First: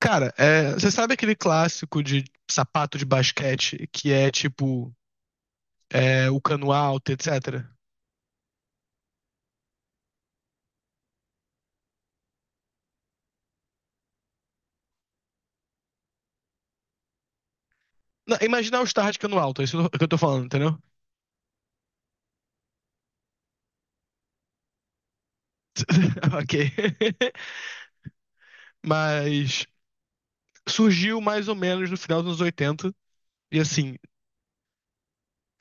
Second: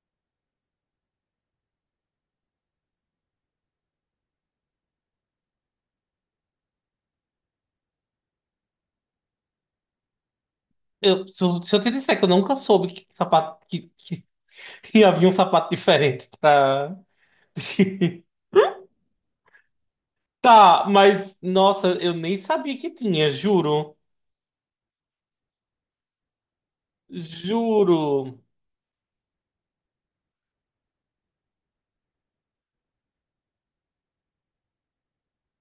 Cara, é, você sabe aquele clássico de sapato de basquete que é tipo o cano alto, etc. Eu, se, eu se eu te disser que eu nunca soube que sapato que havia um sapato diferente pra. Não, imagina o All-Star de cano alto, é isso que eu tô falando, entendeu? Tá, mas nossa, eu nem sabia que tinha, juro. Ok. Juro. Mas surgiu mais ou menos no final dos anos 80, e assim.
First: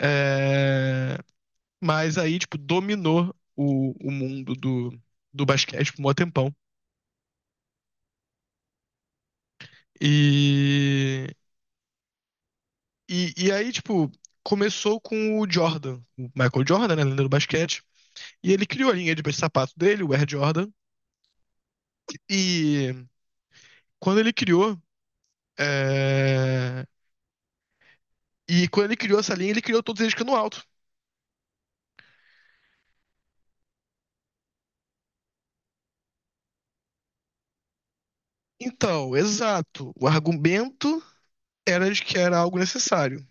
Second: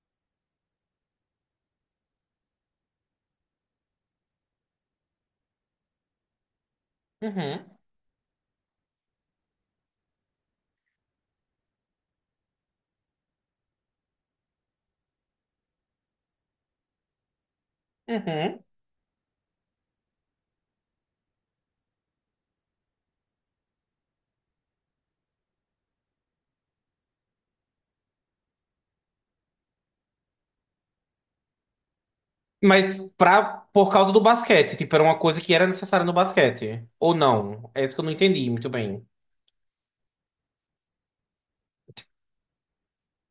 é, Mas aí, tipo, dominou o mundo do basquete por um tempão. Uhum, E, e aí, tipo, começou com o Jordan, o Michael Jordan, né, lenda do basquete. E uhum. ele criou a linha de sapato dele, o Air Jordan. E quando ele criou. é, E quando ele criou essa linha, ele criou todos eles cano alto. Mas por causa do basquete, tipo, era uma coisa que era necessária no basquete. Ou não? É isso que eu não entendi muito bem. Então, exato. O argumento era de que era algo necessário.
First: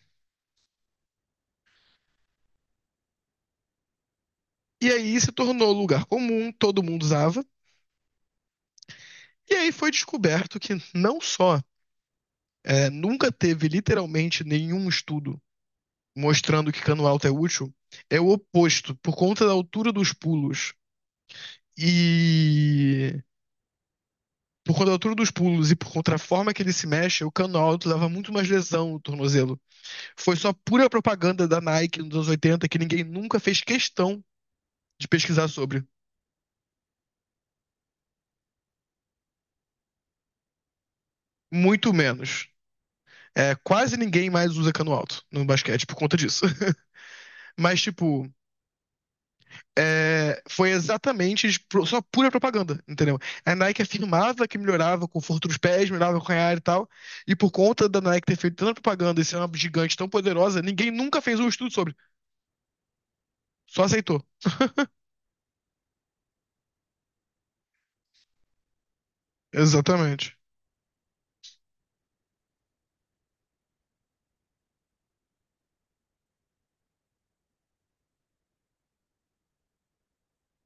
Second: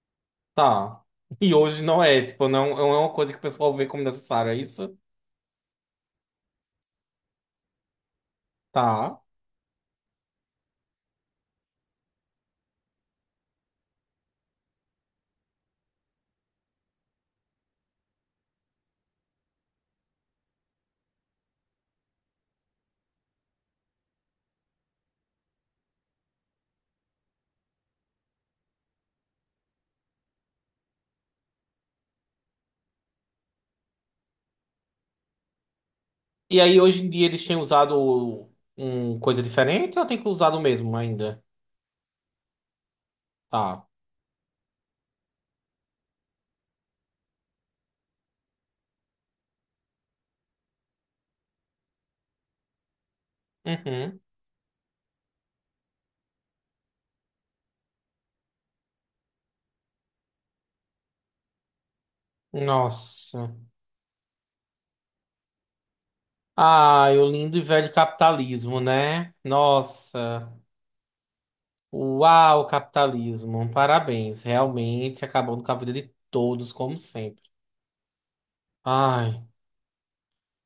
Tá. E hoje não é, tipo, não é uma coisa que o pessoal vê como necessária, é E isso? aí se tornou lugar comum, todo mundo usava. Tá. E aí foi descoberto que não só nunca teve literalmente nenhum estudo mostrando que cano alto é útil, é o oposto, por conta da altura dos pulos. E por conta da altura dos pulos e por conta da forma que ele se mexe, o cano alto leva muito mais lesão no tornozelo. Foi só pura propaganda da Nike nos anos 80 que ninguém nunca fez questão de pesquisar sobre. E aí, hoje em dia, eles têm usado um coisa diferente ou tem que usar o mesmo ainda? Muito menos. É, Tá. quase ninguém mais usa cano alto no basquete por conta disso. Mas, tipo, foi exatamente só pura propaganda, entendeu? A Nike Uhum. afirmava que melhorava o conforto dos pés, melhorava o canhar e tal. E por conta da Nike ter feito tanta propaganda e ser uma gigante tão poderosa, ninguém nunca fez um estudo sobre. Nossa. Só aceitou. Ai, o lindo e velho capitalismo, né? Exatamente. Nossa. Uau, capitalismo. Parabéns. Realmente acabando com a vida de todos, como sempre. Ai.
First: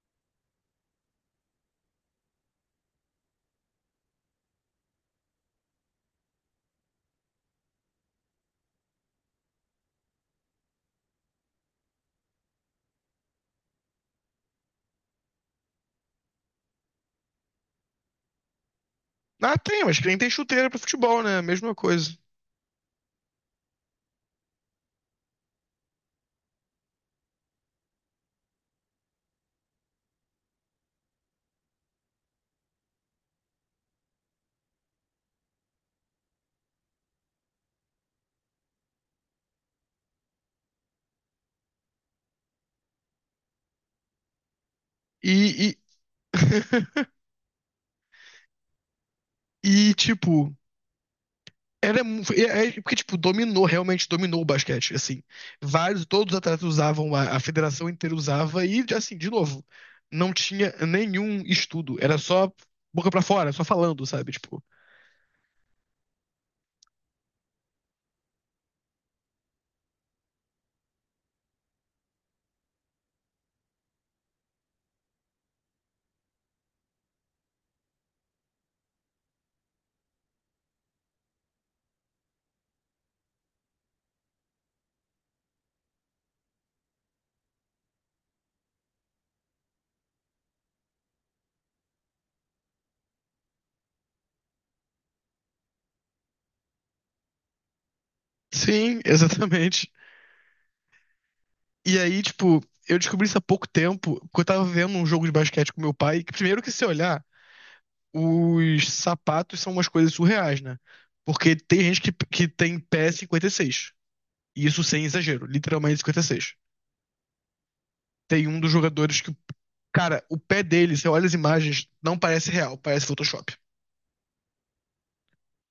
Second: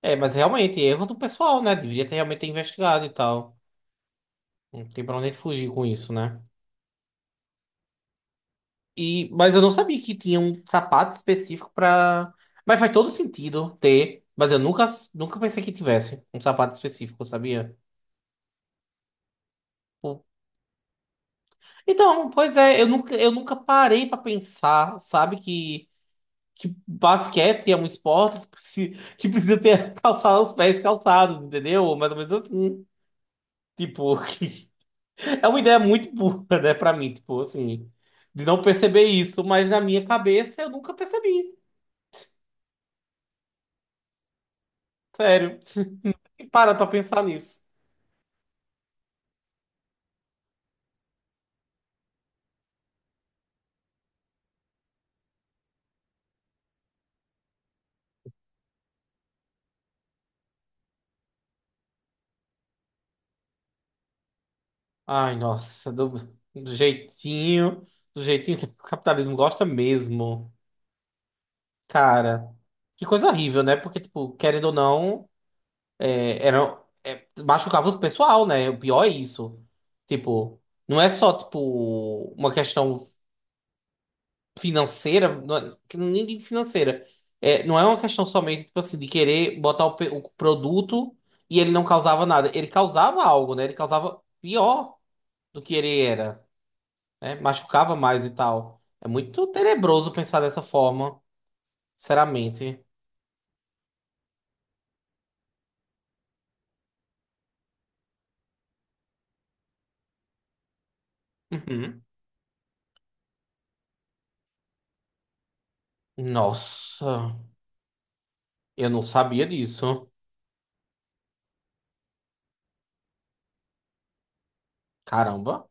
É, mas realmente, erro do pessoal, né? Devia ter realmente investigado e tal. Não tem pra onde fugir com isso, né? E, mas eu não sabia que tinha um sapato específico pra. Mas faz todo sentido ter. Mas eu nunca pensei que tivesse um sapato específico, sabia? Ah, tem, mas que nem Tipo, tem chuteira pra futebol, né? Mesma coisa. então, pois é, eu nunca parei pra pensar, sabe, que basquete é um esporte que que precisa ter calçado, os pés calçados, entendeu? Mais ou menos assim. Tipo, é uma ideia muito burra, né, pra mim, tipo, assim, de não perceber isso, mas na minha cabeça eu nunca percebi. E, Sério. e, E para pra pensar nisso. e tipo, porque, tipo, dominou, realmente dominou o basquete, assim. Vários, todos os atletas usavam, a federação inteira usava, e, assim, de novo, não tinha nenhum estudo. Era só boca pra fora, só falando, sabe? Tipo, Ai, nossa, do jeitinho, do jeitinho que o capitalismo gosta mesmo. Cara, que coisa horrível, né? Porque, tipo, querendo ou não, machucava o pessoal, né? O pior é isso. Tipo, não é só, tipo, uma questão financeira, não é- que não- é nem digo financeira. É, não é uma questão somente, tipo assim, de querer botar o produto e ele não causava nada. Ele causava algo, né? Ele causava pior do que ele era. Né? Machucava mais e tal. sim, É muito exatamente. tenebroso pensar dessa forma, E aí, tipo, sinceramente. eu descobri isso há pouco tempo, porque eu tava vendo um jogo de basquete com meu pai, que primeiro que se olhar, os sapatos são umas coisas surreais, né? Porque tem gente Uhum. que tem pé 56. E seis. E isso sem exagero, literalmente 56. Nossa, Tem um dos eu não jogadores que, sabia disso. cara, o pé dele, você olha as imagens, não parece real, parece Photoshop. Caramba,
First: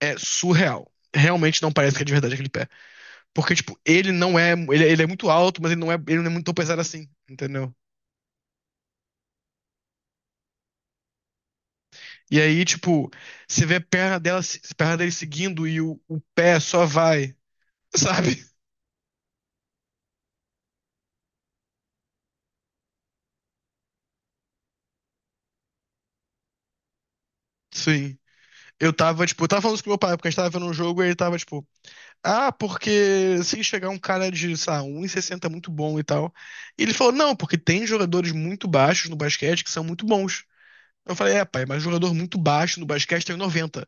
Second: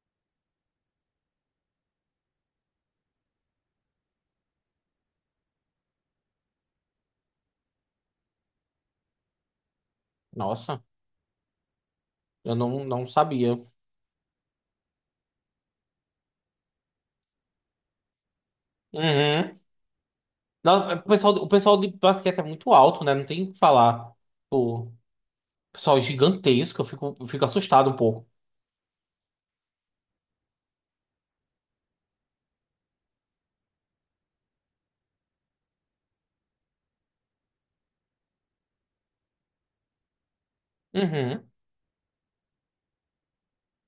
É surreal. Realmente não parece que é de verdade aquele pé. Porque, tipo, ele não é. Ele é muito alto, mas ele não é muito tão pesado assim, entendeu? nossa, E eu aí, não tipo, sabia. você vê a perna dela, a perna dele seguindo e o pé só vai, sabe? Uhum. Não, o pessoal de basquete é muito alto, né? Não tem o que falar. O pessoal é gigantesco, eu fico assustado um Sim. pouco. Eu tava falando isso com meu pai, porque a gente tava vendo um jogo e ele tava, tipo, ah, porque se chegar um cara de, sei lá, 1,60 muito bom e tal. E ele falou, não, porque tem jogadores muito baixos no basquete que são muito bons. Eu falei, Uhum. pai, mas jogador muito baixo no basquete tem 90.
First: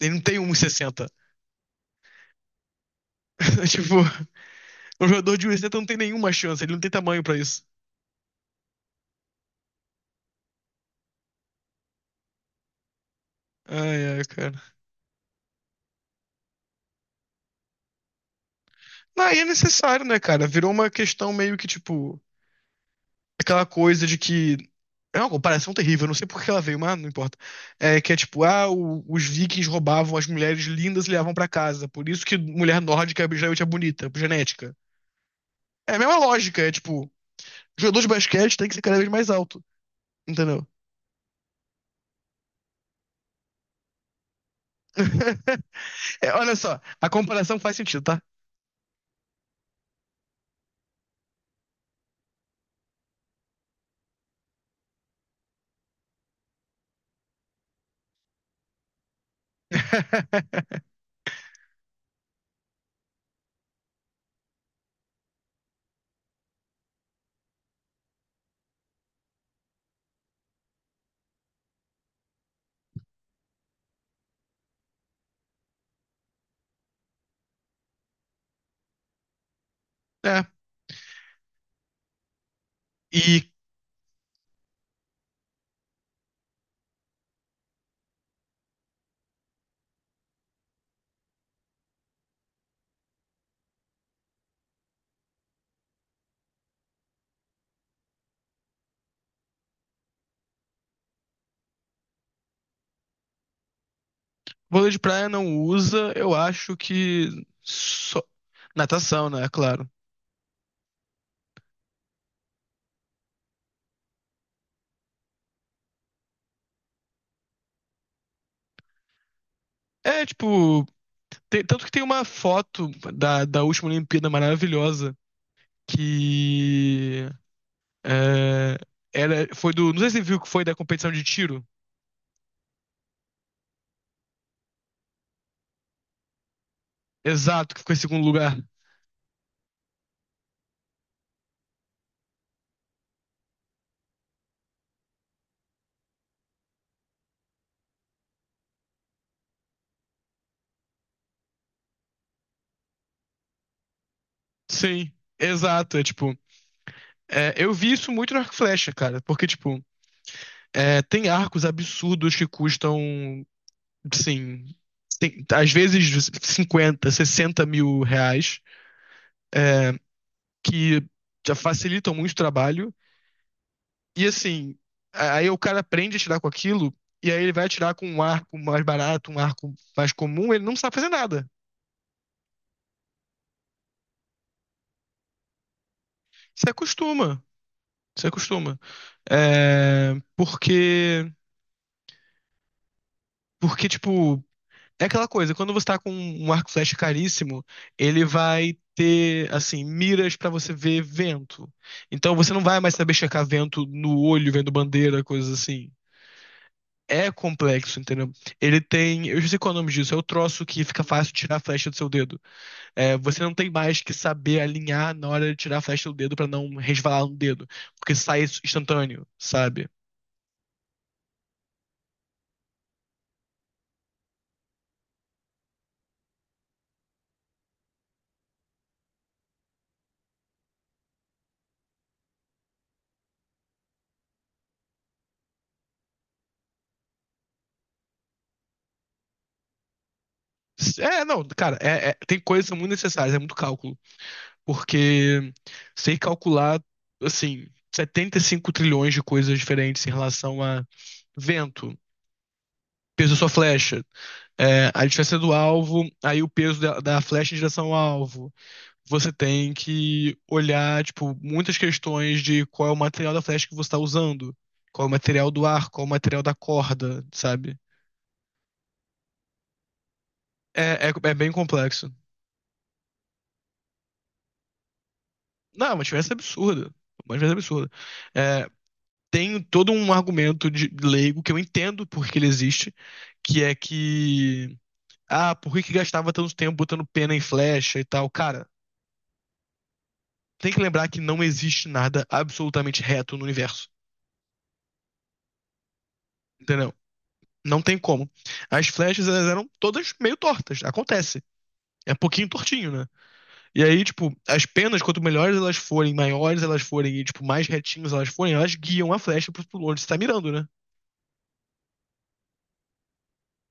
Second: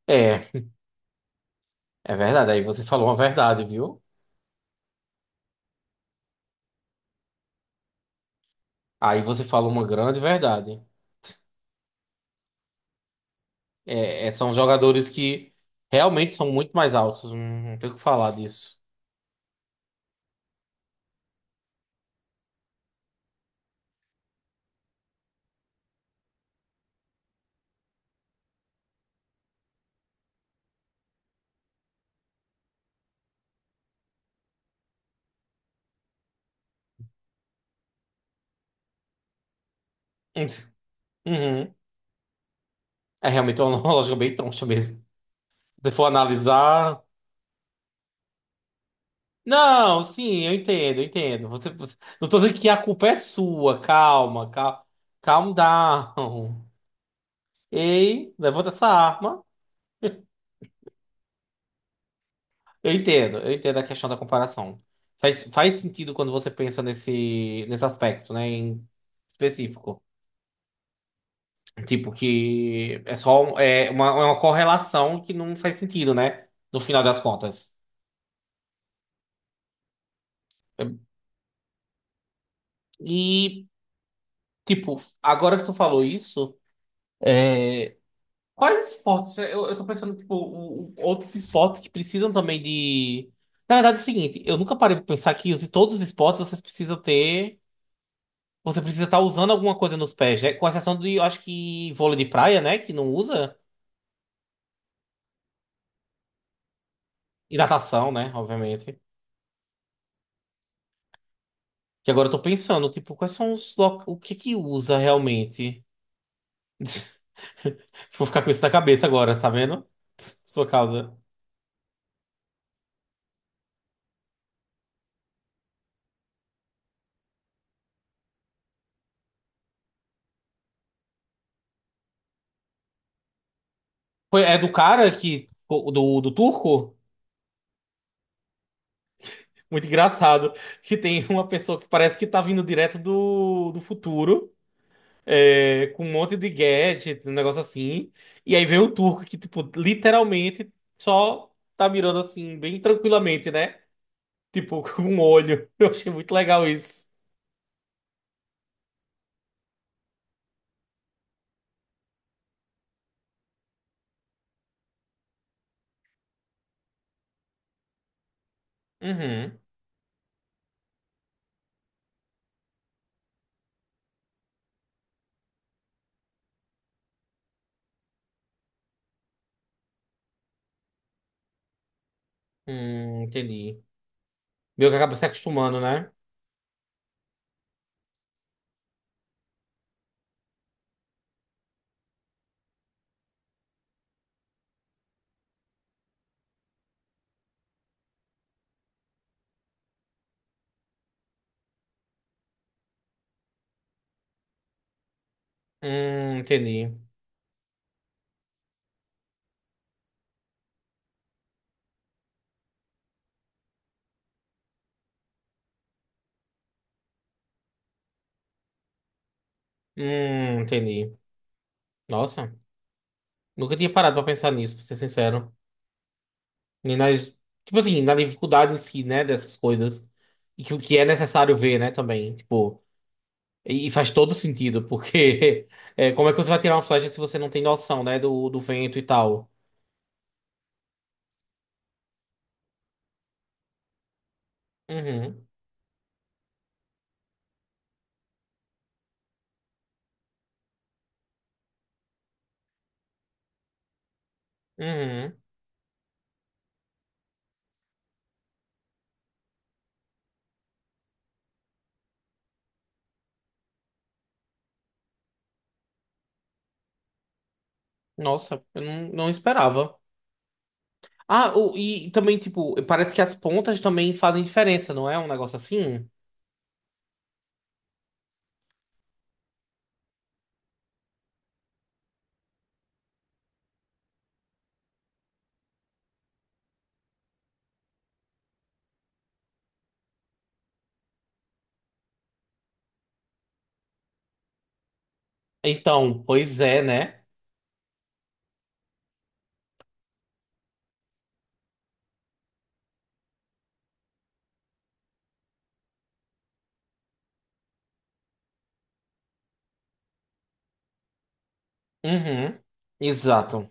Ele não tem É, 1,60. é verdade. Aí você falou uma verdade, Tipo, viu? um jogador de 1,60 não tem nenhuma chance, ele não tem tamanho pra isso. Aí você falou uma grande verdade. Ai, ai, São cara. jogadores que realmente são muito mais altos. Não, não tem o que falar disso. Não, e é necessário, né, cara? Virou uma questão meio que, tipo, aquela coisa de que. É uma comparação terrível, eu não sei por que ela veio, mas não importa. É que é tipo, ah, os vikings roubavam as mulheres lindas e levavam pra casa. Por isso que mulher nórdica geralmente é bonita, por genética. É a mesma lógica, é tipo, jogador de basquete tem que ser cada vez mais alto, entendeu? Uhum. É realmente uma lógica bem troncha mesmo. Se for É, olha só, analisar. a comparação faz sentido, tá? Não, sim, eu entendo, eu entendo. Você. Não tô dizendo que a culpa é sua. Calma, calma. Calm down. Ei, levanta essa arma. Eu entendo a questão da comparação. Faz sentido quando você pensa nesse aspecto, né, em específico. Tipo, que é só é uma correlação que não faz sentido, né? No final das contas. É. E E, tipo, agora que tu falou isso, é, quais esportes? Eu tô pensando, tipo, outros esportes que precisam também de. Na verdade, é o seguinte, eu nunca parei pra pensar que todos os esportes vocês precisam ter. Você precisa estar usando alguma coisa nos pés, né? Com exceção de, eu acho que vôlei de praia, né? Que não usa. vôlei de praia não usa, eu acho que E natação, só né? Obviamente. natação, né? Claro. Que agora eu tô pensando, tipo, quais são o que que usa realmente? Vou ficar com isso na cabeça agora, tá vendo? É, Sua tipo, causa. Tanto que tem uma foto da, última Olimpíada maravilhosa que é, era, foi do, não sei se você viu que foi da competição de tiro. É do cara que do turco? Exato, que ficou em segundo lugar. Muito engraçado. Que tem uma pessoa que parece que tá vindo direto do futuro. Com um monte de gadget, um negócio assim. E aí vem o turco que, tipo, literalmente só tá mirando assim, bem tranquilamente, né? Tipo, com Sim, um olho. Eu exato. É achei muito tipo, legal isso. Eu vi isso muito no Arco e Flecha, cara, porque tipo, tem arcos absurdos que custam, sim, às vezes 50 60 mil reais, Uhum. é, que já facilitam muito o trabalho. E assim, aí o cara aprende a tirar com aquilo, e aí ele vai tirar com um arco mais barato, um arco mais comum, ele não sabe fazer nada. Entendi. Meio que acaba se acostumando, né? Se acostuma, se acostuma. É, porque tipo, é aquela coisa, quando você tá com um arco e flecha caríssimo, ele vai ter, assim, miras pra você ver vento. Então você não vai mais saber checar vento no olho, vendo bandeira, coisas assim. Entendi. É complexo, entendeu? Ele tem, eu já sei qual é o nome disso, é o troço que fica fácil tirar a flecha do seu dedo. É, você não tem mais que saber alinhar na hora de tirar a flecha do dedo pra não resvalar no dedo, porque sai instantâneo, sabe? Entendi. Nossa, nunca tinha parado pra pensar nisso, pra ser sincero. Nem nas, tipo assim, na dificuldade em si, né, dessas coisas. E que o que é necessário ver, né, também. Tipo, e faz todo sentido, porque como é que você vai tirar uma flecha se você não tem noção, né, do vento e tal? É, não, cara, tem coisas que são muito necessárias, é muito cálculo. Uhum, Porque sei calcular, assim, 75 trilhões de coisas diferentes em relação a vento, peso da sua flecha, a uhum. distância do alvo, aí o peso da flecha em direção ao alvo. Você tem que olhar, tipo, muitas questões de qual é o material da flecha que você está usando, qual é o material do ar, qual é o material da corda, sabe? Nossa, eu não esperava. É bem Ah, e complexo. também, tipo, parece que as pontas também fazem diferença, não é? Um negócio Não, é uma assim? diferença absurda. Uma diferença absurda. É, tem todo um argumento de leigo que eu entendo porque ele existe, que é que ah, por que que gastava tanto tempo botando pena em flecha e tal? Cara, tem que lembrar que não existe nada absolutamente reto no universo, Então, pois é, entendeu? né? Não tem como. As flechas elas eram todas meio tortas, acontece. É um pouquinho tortinho, né? E aí, tipo, as penas, quanto melhores elas forem, maiores elas forem e, tipo, mais retinhas elas forem, elas guiam a flecha pro onde você tá mirando, né? Uhum. Exato.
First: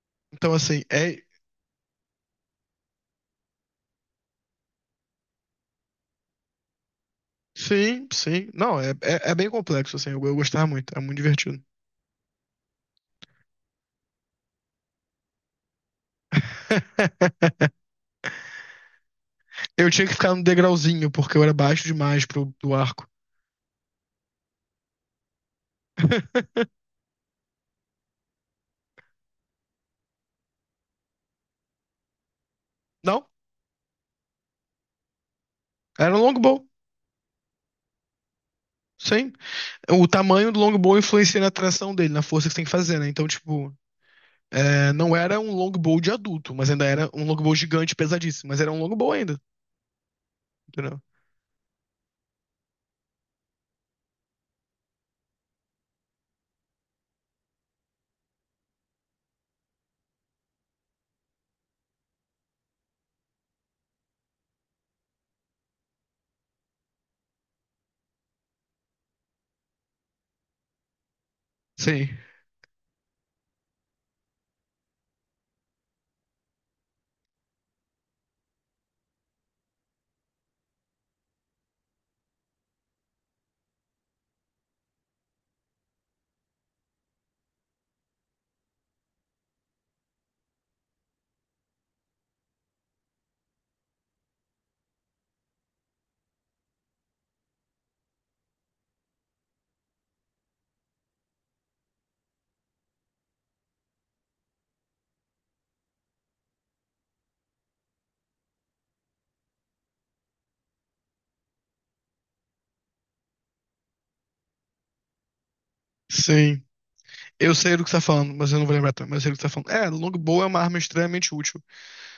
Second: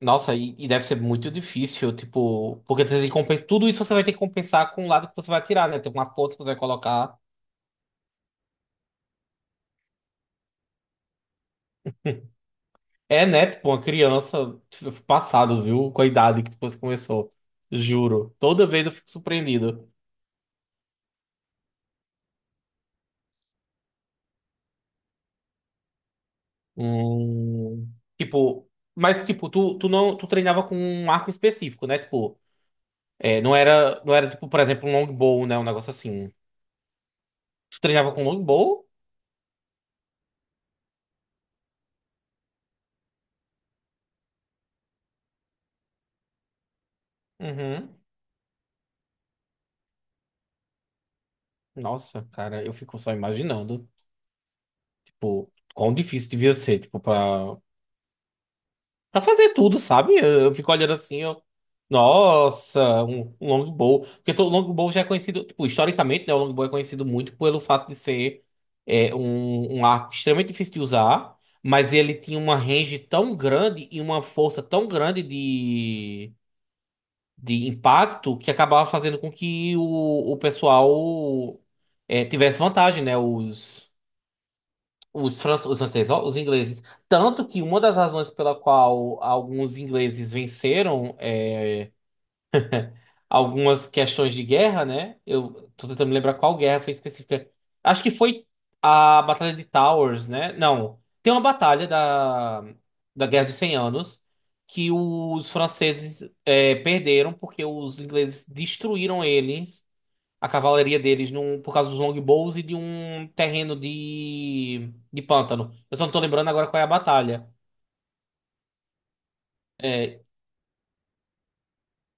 Nossa, Então, e assim, deve ser muito difícil, tipo, porque você tem que compensar tudo isso você vai ter que compensar com o lado que você vai tirar, né? Tem uma força que você vai colocar. Sim, sim. Não, é bem complexo, assim. Eu gostava muito, é muito divertido. É, né? Tipo, uma criança tipo, passado, viu? Com a idade que depois começou. Juro. Toda vez eu fico surpreendido. Eu tinha que ficar no degrauzinho, porque eu era baixo demais pro, do arco. Hum, tipo, mas tipo, tu, tu não, tu treinava com um arco específico, né? Tipo, Não, não era tipo, por exemplo, um longbow, né? Um negócio era um assim. longbow. Tu treinava com longbow? Sim. O tamanho do longbow influencia na tração dele, na força que você tem que fazer, né? Então, tipo, não era um longbow de adulto, mas ainda era um longbow gigante, Uhum. pesadíssimo. Mas era um longbow ainda, entendeu? Nossa, cara, eu fico só imaginando, tipo, quão difícil devia ser, tipo, pra fazer tudo, sabe? Eu fico olhando assim, eu. Nossa, um longbow. Porque o longbow já é conhecido, tipo, historicamente, né? O longbow é conhecido muito pelo fato de ser um arco extremamente difícil de usar, mas Sim. ele tinha uma range tão grande e uma força tão grande de impacto que acabava fazendo com que o pessoal tivesse vantagem, né? Os franceses, ó, os ingleses. Tanto que uma das razões pela qual alguns ingleses venceram algumas questões de guerra, né? Eu tô tentando me lembrar qual guerra foi específica. Acho que foi a Batalha de Towers, né? Não, tem uma batalha da Guerra dos 100 Anos que os franceses perderam porque os ingleses destruíram eles, a cavalaria deles, num, por causa dos longbows e de um terreno de pântano. Eu só não tô lembrando Sim. agora qual é a batalha. Eu sei do que você tá falando, mas eu não vou lembrar, também, mas eu sei do que você tá falando. É, É, longbow é uma arma extremamente útil.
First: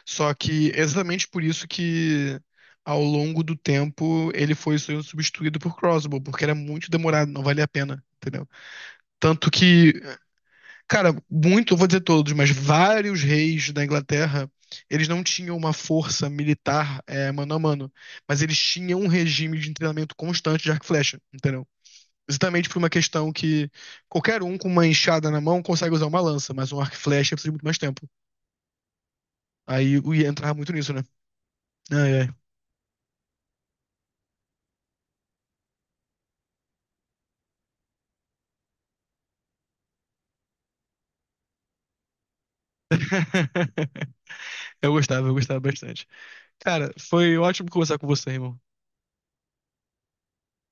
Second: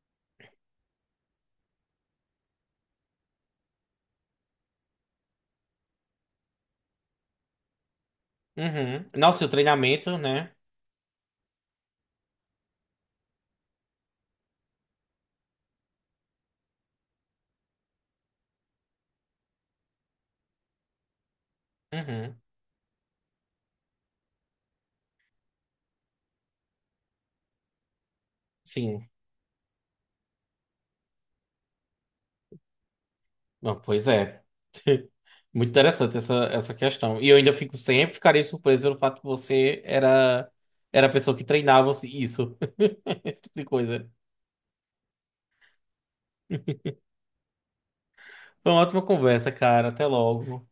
Só que é exatamente por isso que ao longo do tempo ele foi sendo substituído por crossbow, porque era muito demorado, não valia a pena, entendeu? uhum. Nossa, e Tanto o que, treinamento, né? cara, muito, eu vou dizer todos, mas vários reis da Inglaterra, eles não tinham uma força militar mano a mano, mas eles tinham um regime de treinamento constante de arco e flecha, entendeu? Uhum. Exatamente por uma questão que qualquer um com uma enxada na mão consegue usar uma lança, mas um arco e flecha precisa de muito mais tempo. Sim. Aí eu ia entrar muito nisso, né? Ai, ai. Não, pois é. Muito interessante essa questão. E eu ainda fico sempre ficaria surpreso pelo fato que você era a pessoa que treinava isso. Esse tipo de coisa. Eu gostava bastante. Cara, foi ótimo conversar com você, irmão. Foi uma ótima conversa, cara. Até logo.